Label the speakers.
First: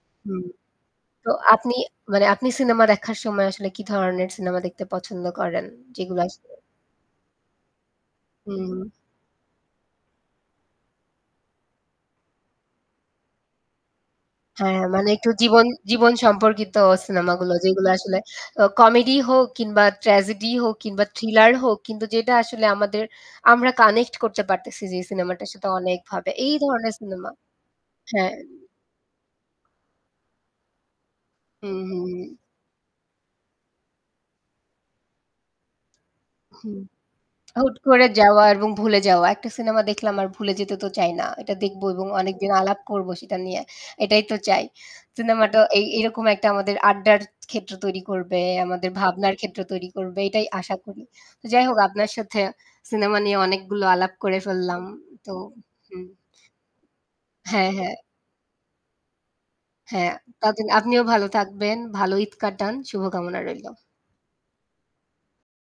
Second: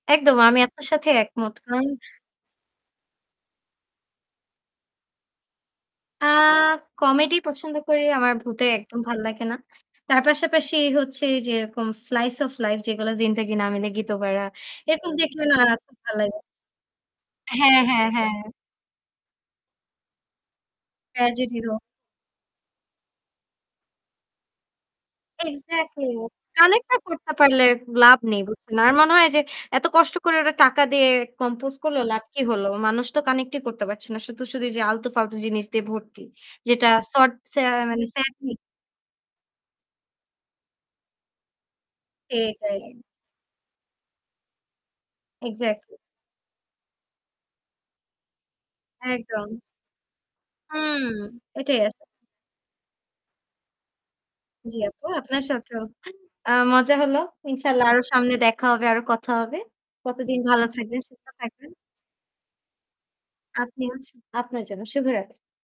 Speaker 1: একদম
Speaker 2: হুম।
Speaker 1: আমি আপনার সাথে
Speaker 2: তো
Speaker 1: একমত।
Speaker 2: আপনি
Speaker 1: কারণ
Speaker 2: মানে আপনি সিনেমা দেখার সময় আসলে কি ধরনের সিনেমা দেখতে পছন্দ করেন? যেগুলো
Speaker 1: আ
Speaker 2: আসলে
Speaker 1: Comedy পছন্দ করি। আমার ভূতে
Speaker 2: হুম।
Speaker 1: একদম ভাল লাগে না। তার পাশাপাশি হচ্ছে যেরকম slice of life যেগুলো "জিন্দেগি না মিলেগি দোবাড়া।"
Speaker 2: হ্যাঁ, মানে
Speaker 1: এরকম
Speaker 2: একটু
Speaker 1: দেখলে না
Speaker 2: জীবন
Speaker 1: খুব
Speaker 2: জীবন
Speaker 1: ভাল লাগে।
Speaker 2: সম্পর্কিত সিনেমাগুলো
Speaker 1: হ্যাঁ,
Speaker 2: যেগুলো
Speaker 1: হ্যাঁ,
Speaker 2: আসলে
Speaker 1: হ্যাঁ।
Speaker 2: আ comedy হোক কিংবা tragedy হোক কিংবা thriller
Speaker 1: Tragedy র
Speaker 2: হোক
Speaker 1: ও।
Speaker 2: কিন্তু যেটা আসলে আমাদের আমরা connect করতে পারতেছি যে সিনেমাটার সাথে
Speaker 1: Excatly,
Speaker 2: অনেকভাবে এই
Speaker 1: Connect
Speaker 2: ধরনের
Speaker 1: না
Speaker 2: সিনেমা
Speaker 1: করতে পারলে লাভ
Speaker 2: হ্যাঁ।
Speaker 1: নেই বুঝছেন। আর মনে হয় যে এত কষ্ট করে ওরা টাকা দিয়ে
Speaker 2: হু,
Speaker 1: compose
Speaker 2: হু,
Speaker 1: করলো, লাভ
Speaker 2: হু।
Speaker 1: কি হল? মানুষ তো connect ই করতে পারছে না। শুধু, শুধু যে আলতু-ফালতু জিনিস দিয়ে ভর্তি।
Speaker 2: হু।
Speaker 1: যেটা [unintelligible] এর
Speaker 2: হুট করে
Speaker 1: analysis
Speaker 2: যাওয়া
Speaker 1: [unintelligible]
Speaker 2: এবং ভুলে যাওয়া। একটা সিনেমা দেখলাম আর ভুলে যেতে তো চাই না। এটা দেখবো এবং অনেকদিন আলাপ
Speaker 1: এটাই।
Speaker 2: করবো সেটা নিয়ে। এটাই তো চাই। সিনেমাটা এ
Speaker 1: এক্সাক্টলি।
Speaker 2: এরকম একটা আমাদের আড্ডার ক্ষেত্র তৈরি করবে, আমাদের ভাবনার ক্ষেত্র
Speaker 1: একদম।
Speaker 2: তৈরি করবে এটাই আশা
Speaker 1: হুম।
Speaker 2: করি। তো যাই
Speaker 1: এটাই
Speaker 2: হোক
Speaker 1: আস
Speaker 2: আপনার সাথে সিনেমা নিয়ে অনেকগুলো আলাপ করে
Speaker 1: জ্বি,
Speaker 2: ফেললাম।
Speaker 1: আপু
Speaker 2: তো
Speaker 1: আপনার সাথেও
Speaker 2: হুম।
Speaker 1: আ মজা হল।
Speaker 2: হ্যাঁ,
Speaker 1: ইনশাআল্লাহ
Speaker 2: হ্যাঁ।
Speaker 1: আরো সামনে দেখা হবে, আরো কথা হবে।
Speaker 2: হ্যাঁ,
Speaker 1: কতদিন ভালো
Speaker 2: ততদিন
Speaker 1: থাকবেন,
Speaker 2: আপনিও
Speaker 1: সুস্থ
Speaker 2: ভালো
Speaker 1: থাকবেন।
Speaker 2: থাকবেন, ভালো ঈদ কাটান, শুভকামনা রইলো।
Speaker 1: আপনি সা আপনার জন্য শুভরাত্রি।